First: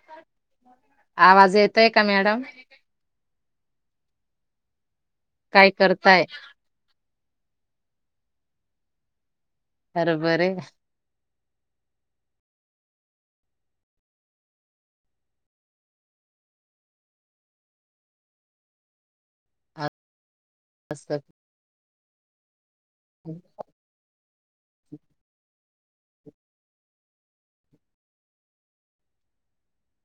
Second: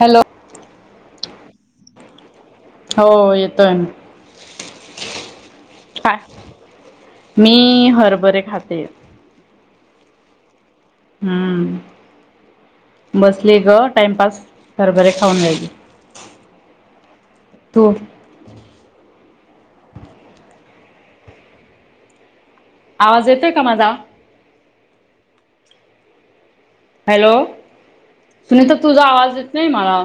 Hello आवाज येतय का मॅडम हो येतोय काय मी हरभरे खाते अरबर हम्म बसली ग टाइमपास घरभरे खाऊन घ्याली तू असच आवाज येतय का माझा हॅलो सुनीता तुझा आवाज देत नाही मला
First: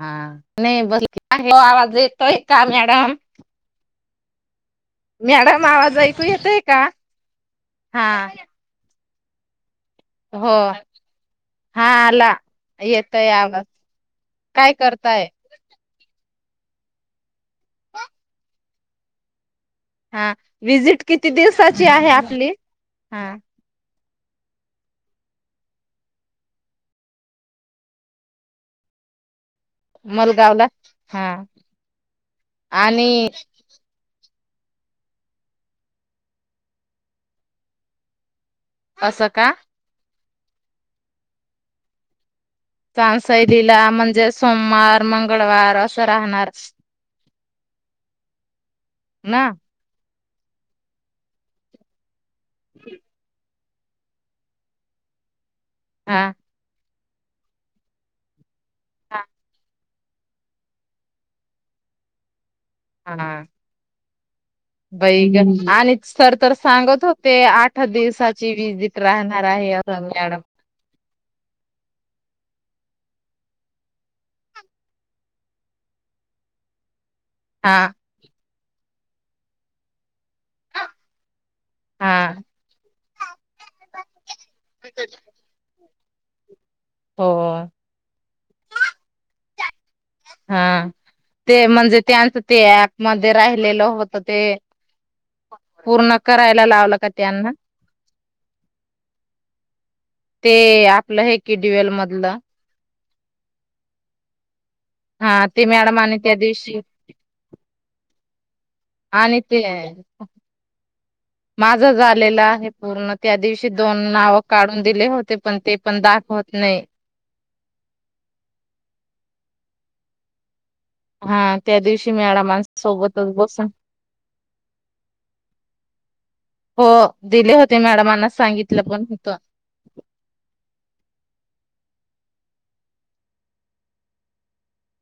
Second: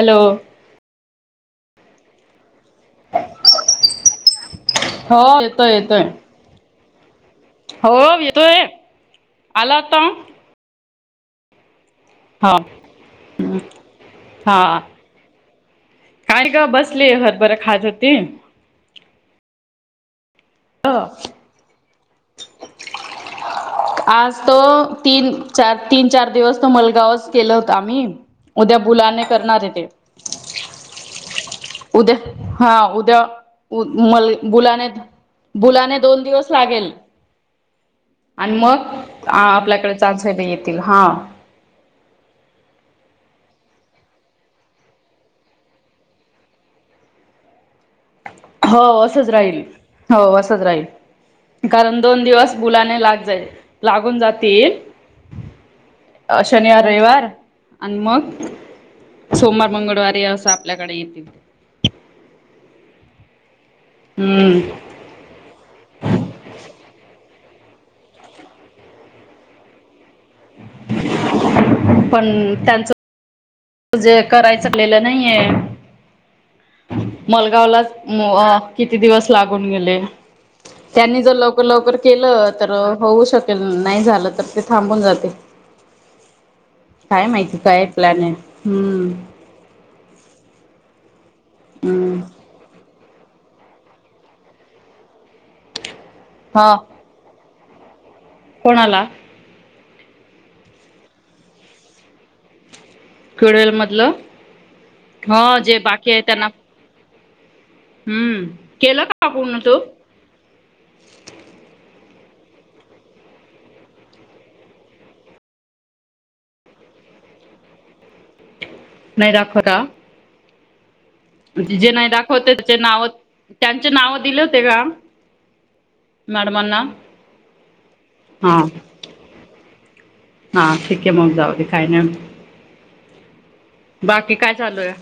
हा नाही बसां आवाज येतोय का मॅडम [inaudible] हो मॅडम येतोय आवाज येतोय ऐकू येतय का हो हा येतोय आला आता हो हा आला हा येत यावाज काय हा करत काय काय ग बसले हरभरं खाज होती हा विजिट किती दिवसाची आहे आपली हा आज तो तीन चार तीन चार दिवस तो मलगावच केला होत आम्ही उद्या मुुलांने करणार आहे ते मलगावला हा उद्या हा उद्या आणि मल बुलाने बुलाने दोन दिवस लागेल आणि मग असं का आपल्याकडे चासय नाही येतील हा सशैलीला म्हणजे सोमवार मंगळवार असं राहणार हो असंच ना राहील हो असंच राहील कारण दोन दिवस मुुलाने लाग लागून जातील हा शनिवार रविवार आणि मग सोमवार मंगळवारी असं आपल्याकडे येतील हा हम्म बै ग आणि सर तर सांगत होते आठ दिवसाची विजिट राहणार आहे सॅड पण त्यांच त जे करायचंलं नाहीये मलगावला हा म किती दिवस लागून गेले त्यांनी जर लवकर लवकर हा केलं तर होऊ शकेल नाही झालं तर ते थांबून जाते काय हो माहिती काय प्लॅन आहे हम्म हा ते म्हणजे हम्म त्यांचं ते मध्ये राहिलेलं होत ते पूर्ण करायला हा लावलं का त्यांना कोणाला ते आपलं हे केडुवेल मधलं खडवेल मधलं हा ह ते जे बाकी मॅडमने आहे त्या त्यांना दिवशी हम्म केलं का आणि पूर्ण ते तू माझं झालेलं आहे पूर्ण त्या दिवशी दोन नाव काढून दिले होते पण ते पण दाखवत नाही नाही दाखवत का हा त्या नाही दिवशी मळाळा दाखवते माणस त्याचे नाव सोबतच बस त्यांचे नाव दिले होते का मॅडमांना हो दिले होते मॅडमांना हा सांगितलं पण होतं. हा ठीक आहे मग जाऊ दे काय नाही बाकी काय चालू आहे.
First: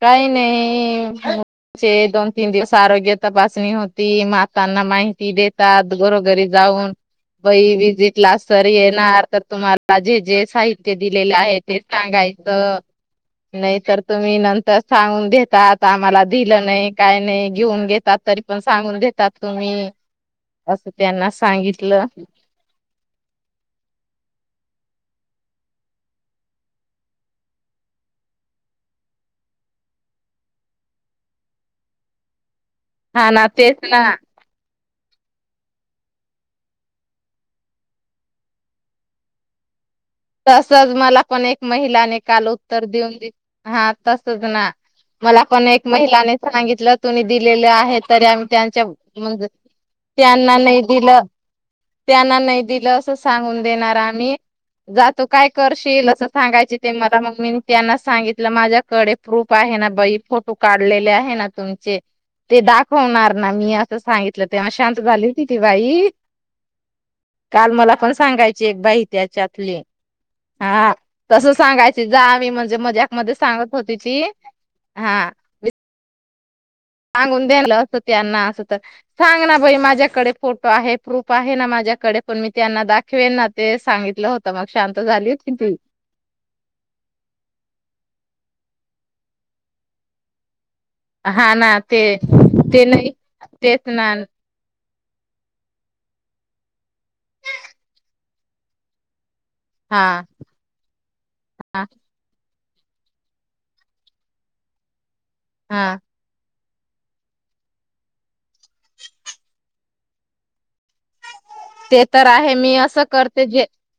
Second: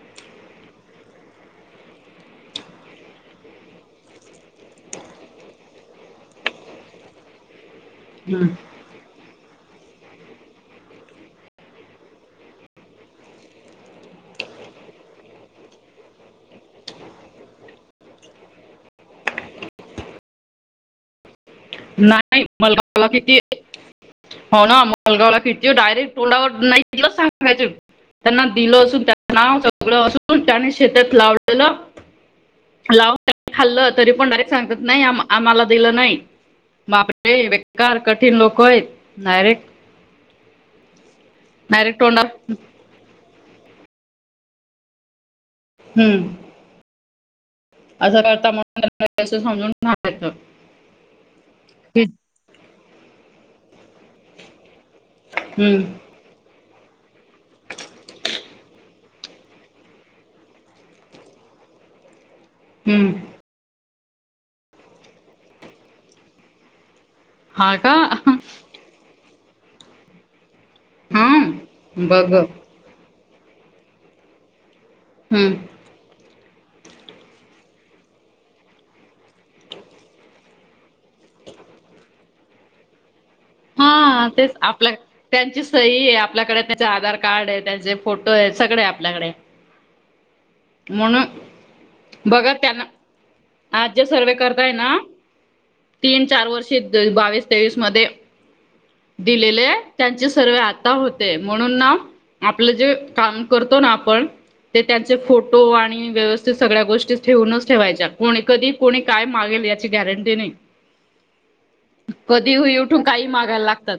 काही नाही दोन तीन दिवस आरोग्य तपासणी होती माताना माहिती देतात. घरोघरी जाऊन वही विजिट क्लास सर येणार तर तुम्हाला जे जे साहित्य दिलेले आहे ते सांगायचं. नाही तर तुम्ही नंतर सांगून देतात आम्हाला दिलं नाही काय नाही घेऊन घेतात. तरी पण सांगून देतात तुम्ही असं त्यांना सांगित नाही मला मला किती. हो ना मालगावला फिरते डायरेक्ट तोंडावर नाहीत सांगायचे. त्यांना दिलं असून त्याच नाव सगळं असून त्याने शेतात लावलेलं. हा ना लावून तेच खाल्ल ना तरी पण डायरेकट सांगत नाही आ आम्हाला दिलं नाही. माले बेकार कठीण लोक आहेत डायरेक्ट तसच मला पण एक डायरेक्ट महिला निकाल तोंडावर हो तर देऊन दि हा तसच ना मला पण एक हम्म. महिलाने सांगितलं तुनी दिलेले आहे असं तरी आम्ही करता त्यांच्या म्हणून त्यांना असं म्हणजे समजून सांगायचं त्यांना नाही दिलं त्यांना नाही दिलं असं सांगून देणार आम्ही जातो काय हम्म. करशील अस सांगायचे ते मला मग मी त्यांना सांगितलं माझ्याकडे प्रूफ आहे ना बाई फोटो काढलेले आहे ना तुम जे ते हम्म. दाखवणार ना मी असं सांगितलं तेव्हा शांत झाली होती ती बाई काल हा का मला पण सांगायची एक बाई त्याच्यातली हा तस हम्म सांगायचं जा बघ आम्ही म्हण मजाक मध्ये सांगत होती ती हा हम्म सांगून द्यालं असं त्यांना असं तर सांग ना बाई माझ्याकडे फोटो आहे प्रूफ आहे ना माझ्याकडे पण मी त्यांना दाखवेन ना, ते हा सांगितलं तेच होतं मग आपल्या शांत झाली होती त्यांची ती सही आहे आपल्याकडे आधार कार्ड आहे त्यांचे फोटो आहे सगळे आपल्याकडे हा ना ते म्हणून बघा ते त्यांना नाही तेच आज जे ना सर्वे करताय ना तीन चार वर्षी बावीस तेवीस मध्ये दिलेले हा त्यांचे सर्वे आता होते म्हणून हा ना आपलं जे काम करतो ना आपण ते त्यांचे फोटो हा आणि व्यवस् सगळ्या गोष्टी ठेवूनच ठेवायच्या कोणी कधी कोणी काय मागेल याची गॅरंटी नाही. ते तर आहे कधी मी उठून असं काही करते मागायला जे लागतात.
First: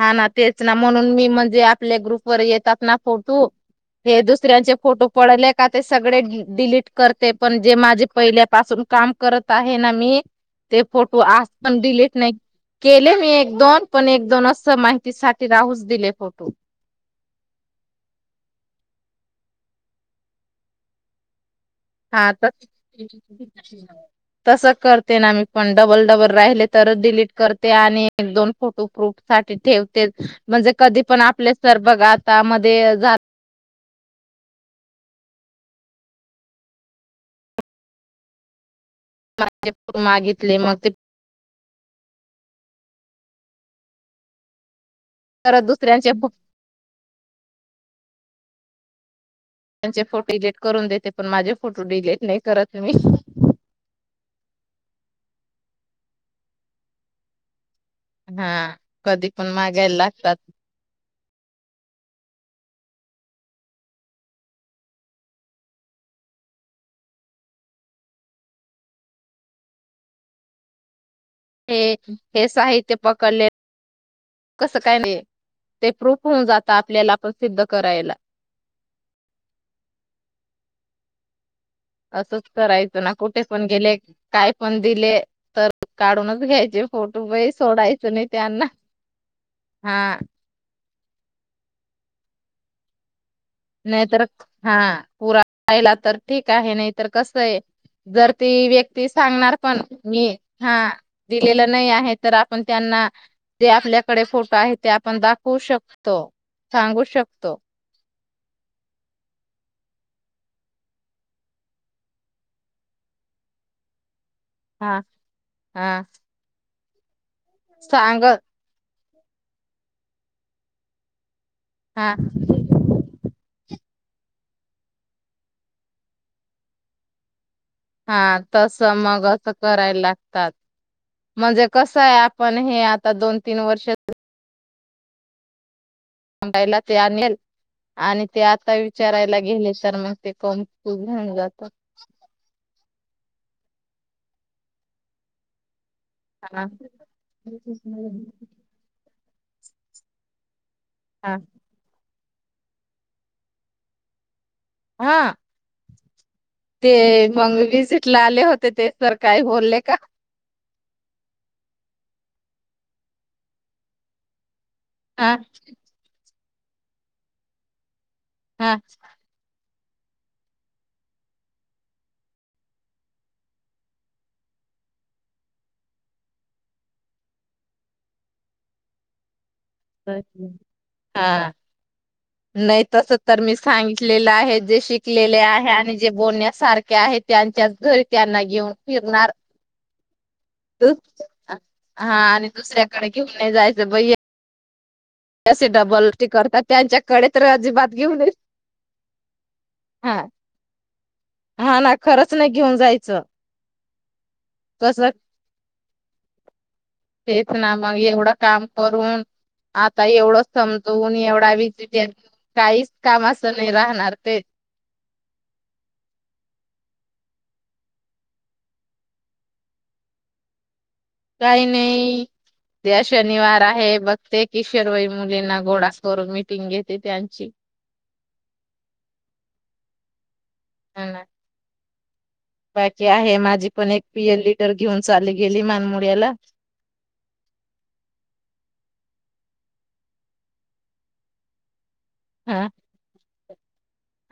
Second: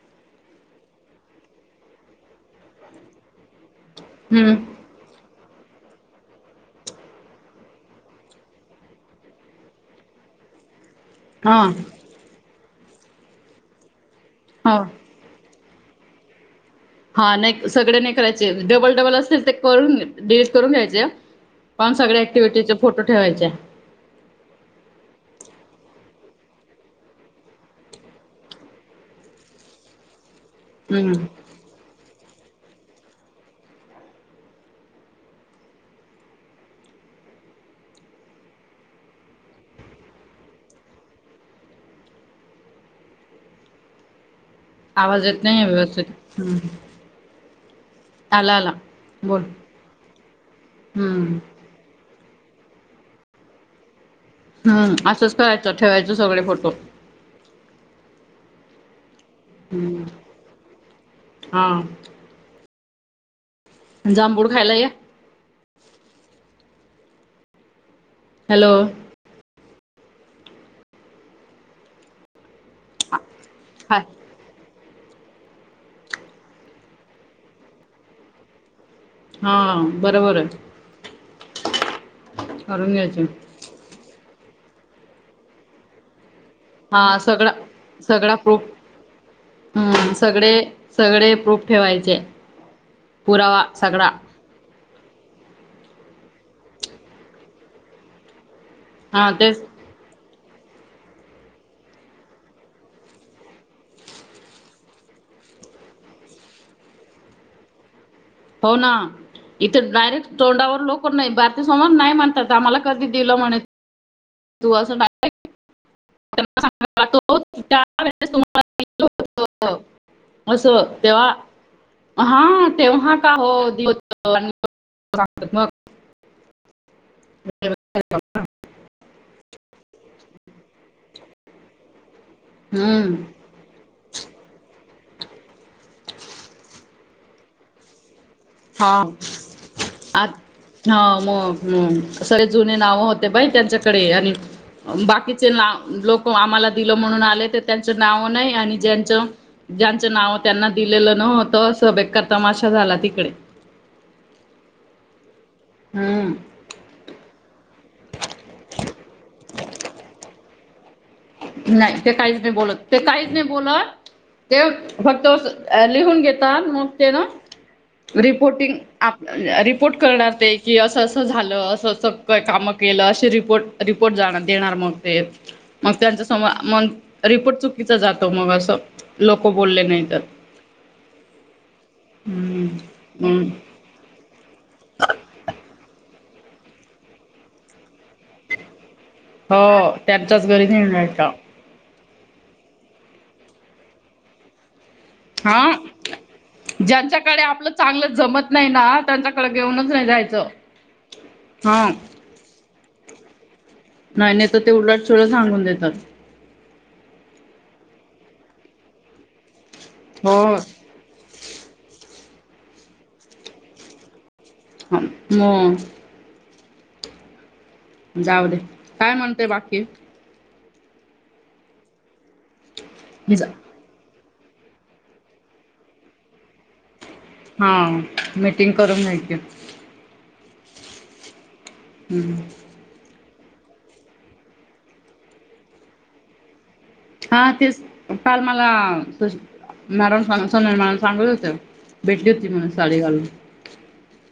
हा ना तेच ना म्हणून मी म्हणजे आपल्या ग्रुप वर येतात ना फोटो हे हम्म दुसऱ्यांचे फोटो पडले का ते सगळे डिलीट करते पण जे माझे पहिल्यापासून काम करत आहे ना मी ते फोटो आज हा पण डिलीट नाही केले मी एक दोन पण एक दोन असं हो माहिती सा राहूस दिले फोटो हा नाही सगळे नाही करायचे डबल डबल असतील ते करून डिलीट करून घ्यायचे. पण सग्या क्टिव्हिटीचे फोटो ठेवायचे. ह तस करते ना मी पण डबल डबल राहिले तरच डिलीट करते आणि एक दोन फोटो प्रूफ साठी ठेवते म्हणजे कधी पण हम्म. आपले सर बघ आतामध्येध्ये माे मागितले मग ते आवाज येत परत नाही दुसऱ्यांचे व्यवस्थित आला आला बोल. त्यांचे फोटो डिलिट करून देते पण हम्म माझे फोटो डिलीट नाही करत मी हम्म असंच करायचं ठेवायचं सगळे फोटो हा कधी पण मागायला हम्म लागतात. हा. जांबूड खायला ये. हॅलो. हे हे साहित्य पकडले. हाय. काय नाही ते प्रूफ होऊन जात आपल्याला पण सिद्ध करायला हा बरोबर आहे. असंच करून करायचं ना घ्यायचे कुठे पण गेले काय पण दिले तर काढूनच घ्यायच. हा सगळा सगळा प्रफ हम्म हा सगळे. सगळे प्रूफ ठेवायचे पुरावा नाही सगळा तर हा पुरा रायला तर ठीक आहे नाही तरर कस आहे जर ती व्यक्ती ते हा सांगणार तेच पण मी हा दिलेलं नाही आहे तर आपण त्यांना जे आपल्याकडे फोटो आहे ते आपण दाखवू शकतो सांगू शकतो. पाौना इथं डायरेक्ट तोंडावर लोक नाही भारतीय समर नाही म्हणतात आम्हाला कधी दिलं म्हणत. हा हा. ो त्या वेळेस सांगत तुम्हाला अस तेव्हा हा. तेव्हा का हो सांगत मग हा तस मग असं करायला लागतात. म्हणजे कसं आहे आपण हे आता हम्म. दोन तीन वर्ष ायला तया मल आणि ते आता हा विचारायला गेले तर मग ते आत कमू हा घेऊन मग जात. मग सगळे जुने नाव होते बाई त्यांच्याकडे आणि बाकीचे ला लोक हा आम्हाला दि म्हणून आले त्यांच नाव नाही आणि जच जच नाव त्यांना दिलेलं हा नत सभग करता माशा झाला तिकडे ह. हम्म. ते मग विजिट ला आले होते ते सर काही बोलले का? नाही ते काहीच नाही बोलत ते काहीच नाही बोलत ते फक्त हा ल घ. हा रिपोर्ट करणार ते की असं असं झालं असं असं कामं केलं असे रिपोर्ट रिपोर्ट जा देणार मग ते मग त्यां रिपोर्ट चुकीच जातो मग असं. लोक बोलले नाही तर हा. हम्म नाही तस तर हम्म मी सांगित लेलं आहे जे शिकलेले आहे आणि जे बोलण्यासारखे आहे त्यांच्याच घरी त्यांना घेऊन फिरणार हो त्यांच्याच घरी नाही मि का? हा आणि दुसऱ्याकडे घेऊन नाही जायचं ब हा टी करतात त्यांच्याकडे ज्यांच्याकडे तर आपलं अजिबात चांगलं घेऊन जमत नाही ना त्यांच्याकडे घेऊनच नाही हा जायचं. [inaudible] हा ना खरंच नाही घेऊन जायचं. नाही नाही तर ते उललाट कसं ढ सांगून देतात. तेच ना मग एवढं काम करून आता एवढं हो समज दोन एवढा वच काहीच काम असं नाही राहणार तेच ह म जाऊ दे काय म्हणतेय बाकी काही नाही त्या शनिवार आहे बघ ते किशोरवाई मुलींना घोडा करून मिीटिंग घेते त्यांची होा मिीटिंग करून घके ह हम् बाकी आहे माझी पण एक पी एल िटर घेऊन चाली गेली मानमळला हा तेच काल मला म सून सांगले होते बेठली होती मून सले गालून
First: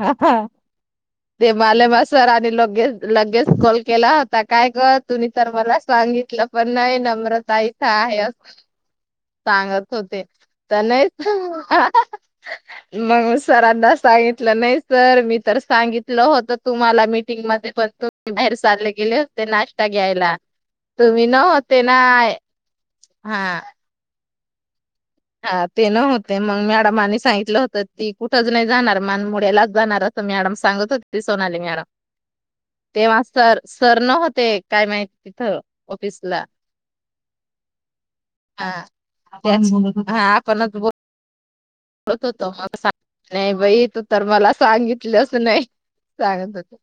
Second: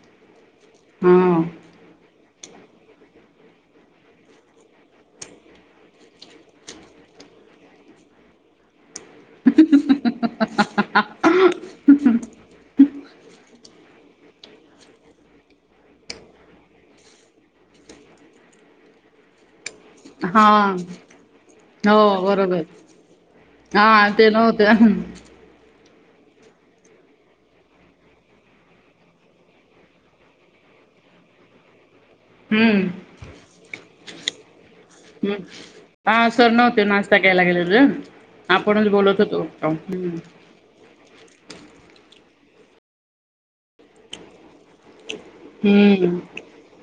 ह ह ते माले म सर आणि लगेच लगेच कॉल केला होता काय कर तुम्ही तर मला सांगितलं पण नाही नम्रता इथं आहे सांगत होते तर नाही मग सरांना सांगित लं नाही सर मी तर सांगितलं होत तुम्हाला मीटिंग मध्ये पण तुम् बाहेर चालले गेले हो ते नाश्ता घ्यायला हा तुम्ही न होते ना हो बरोबर हा ते नव्हते हा ते न होते मग मॅडमनी सांगितलं होतं ती कुठंच नाही जाणार मान मुड्यालाच जाणार मॅडम सांगतो ति ती सोनली मॅडम तेव्हा सर सर न होते काय माहिती तिथं ऑफिसला यला गेलं आपणच बोलत होतो आपणचत म बाई तू तर मला सांगित नाही हम्म सांगत हो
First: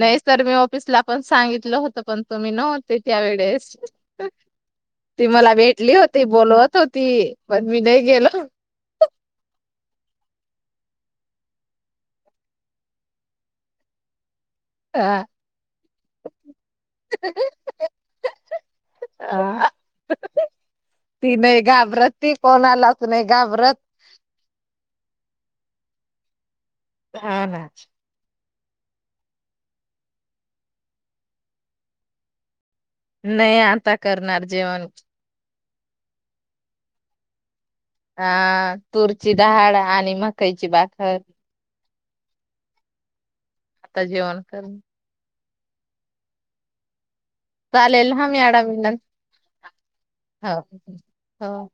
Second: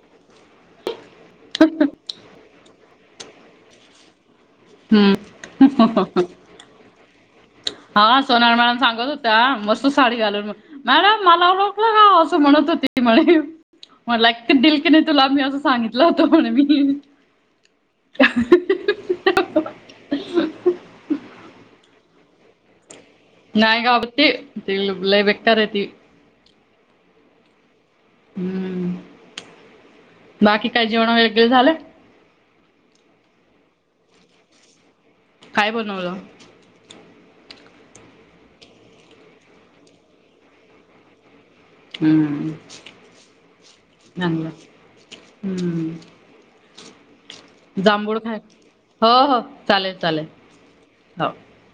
नाही तरर मी ऑफिसला पण सांगितलं होत पण तु्ही नव्हते त्या वेळेस ती मला भेटली हम्म होती बोलवत हो ती पण मी नाही गेल सांत मस्त साडी घालून मॅडम मला ओळखलं काा असं म्हणत होती म्हणे म्हणला एक दिलक नाही तुला मी असं सांगितलं होतं म्हण मी ह अ ती नाही घाबरत ती कोणालाच नाही घाबरत नयग आवतल् लई बेक्तारती हा ना हम्म बाकी काही जेवण वेगे झालं नाही आता करणार जेवण काय बोलणवलं अ तूरची डाळ आणि मकाईची बाखर हम् आता जेवण चांगलंच करणार हम्म, चालेल जांभूळ हं खाय मॅडम हो हो चालेल चालेल हो हो.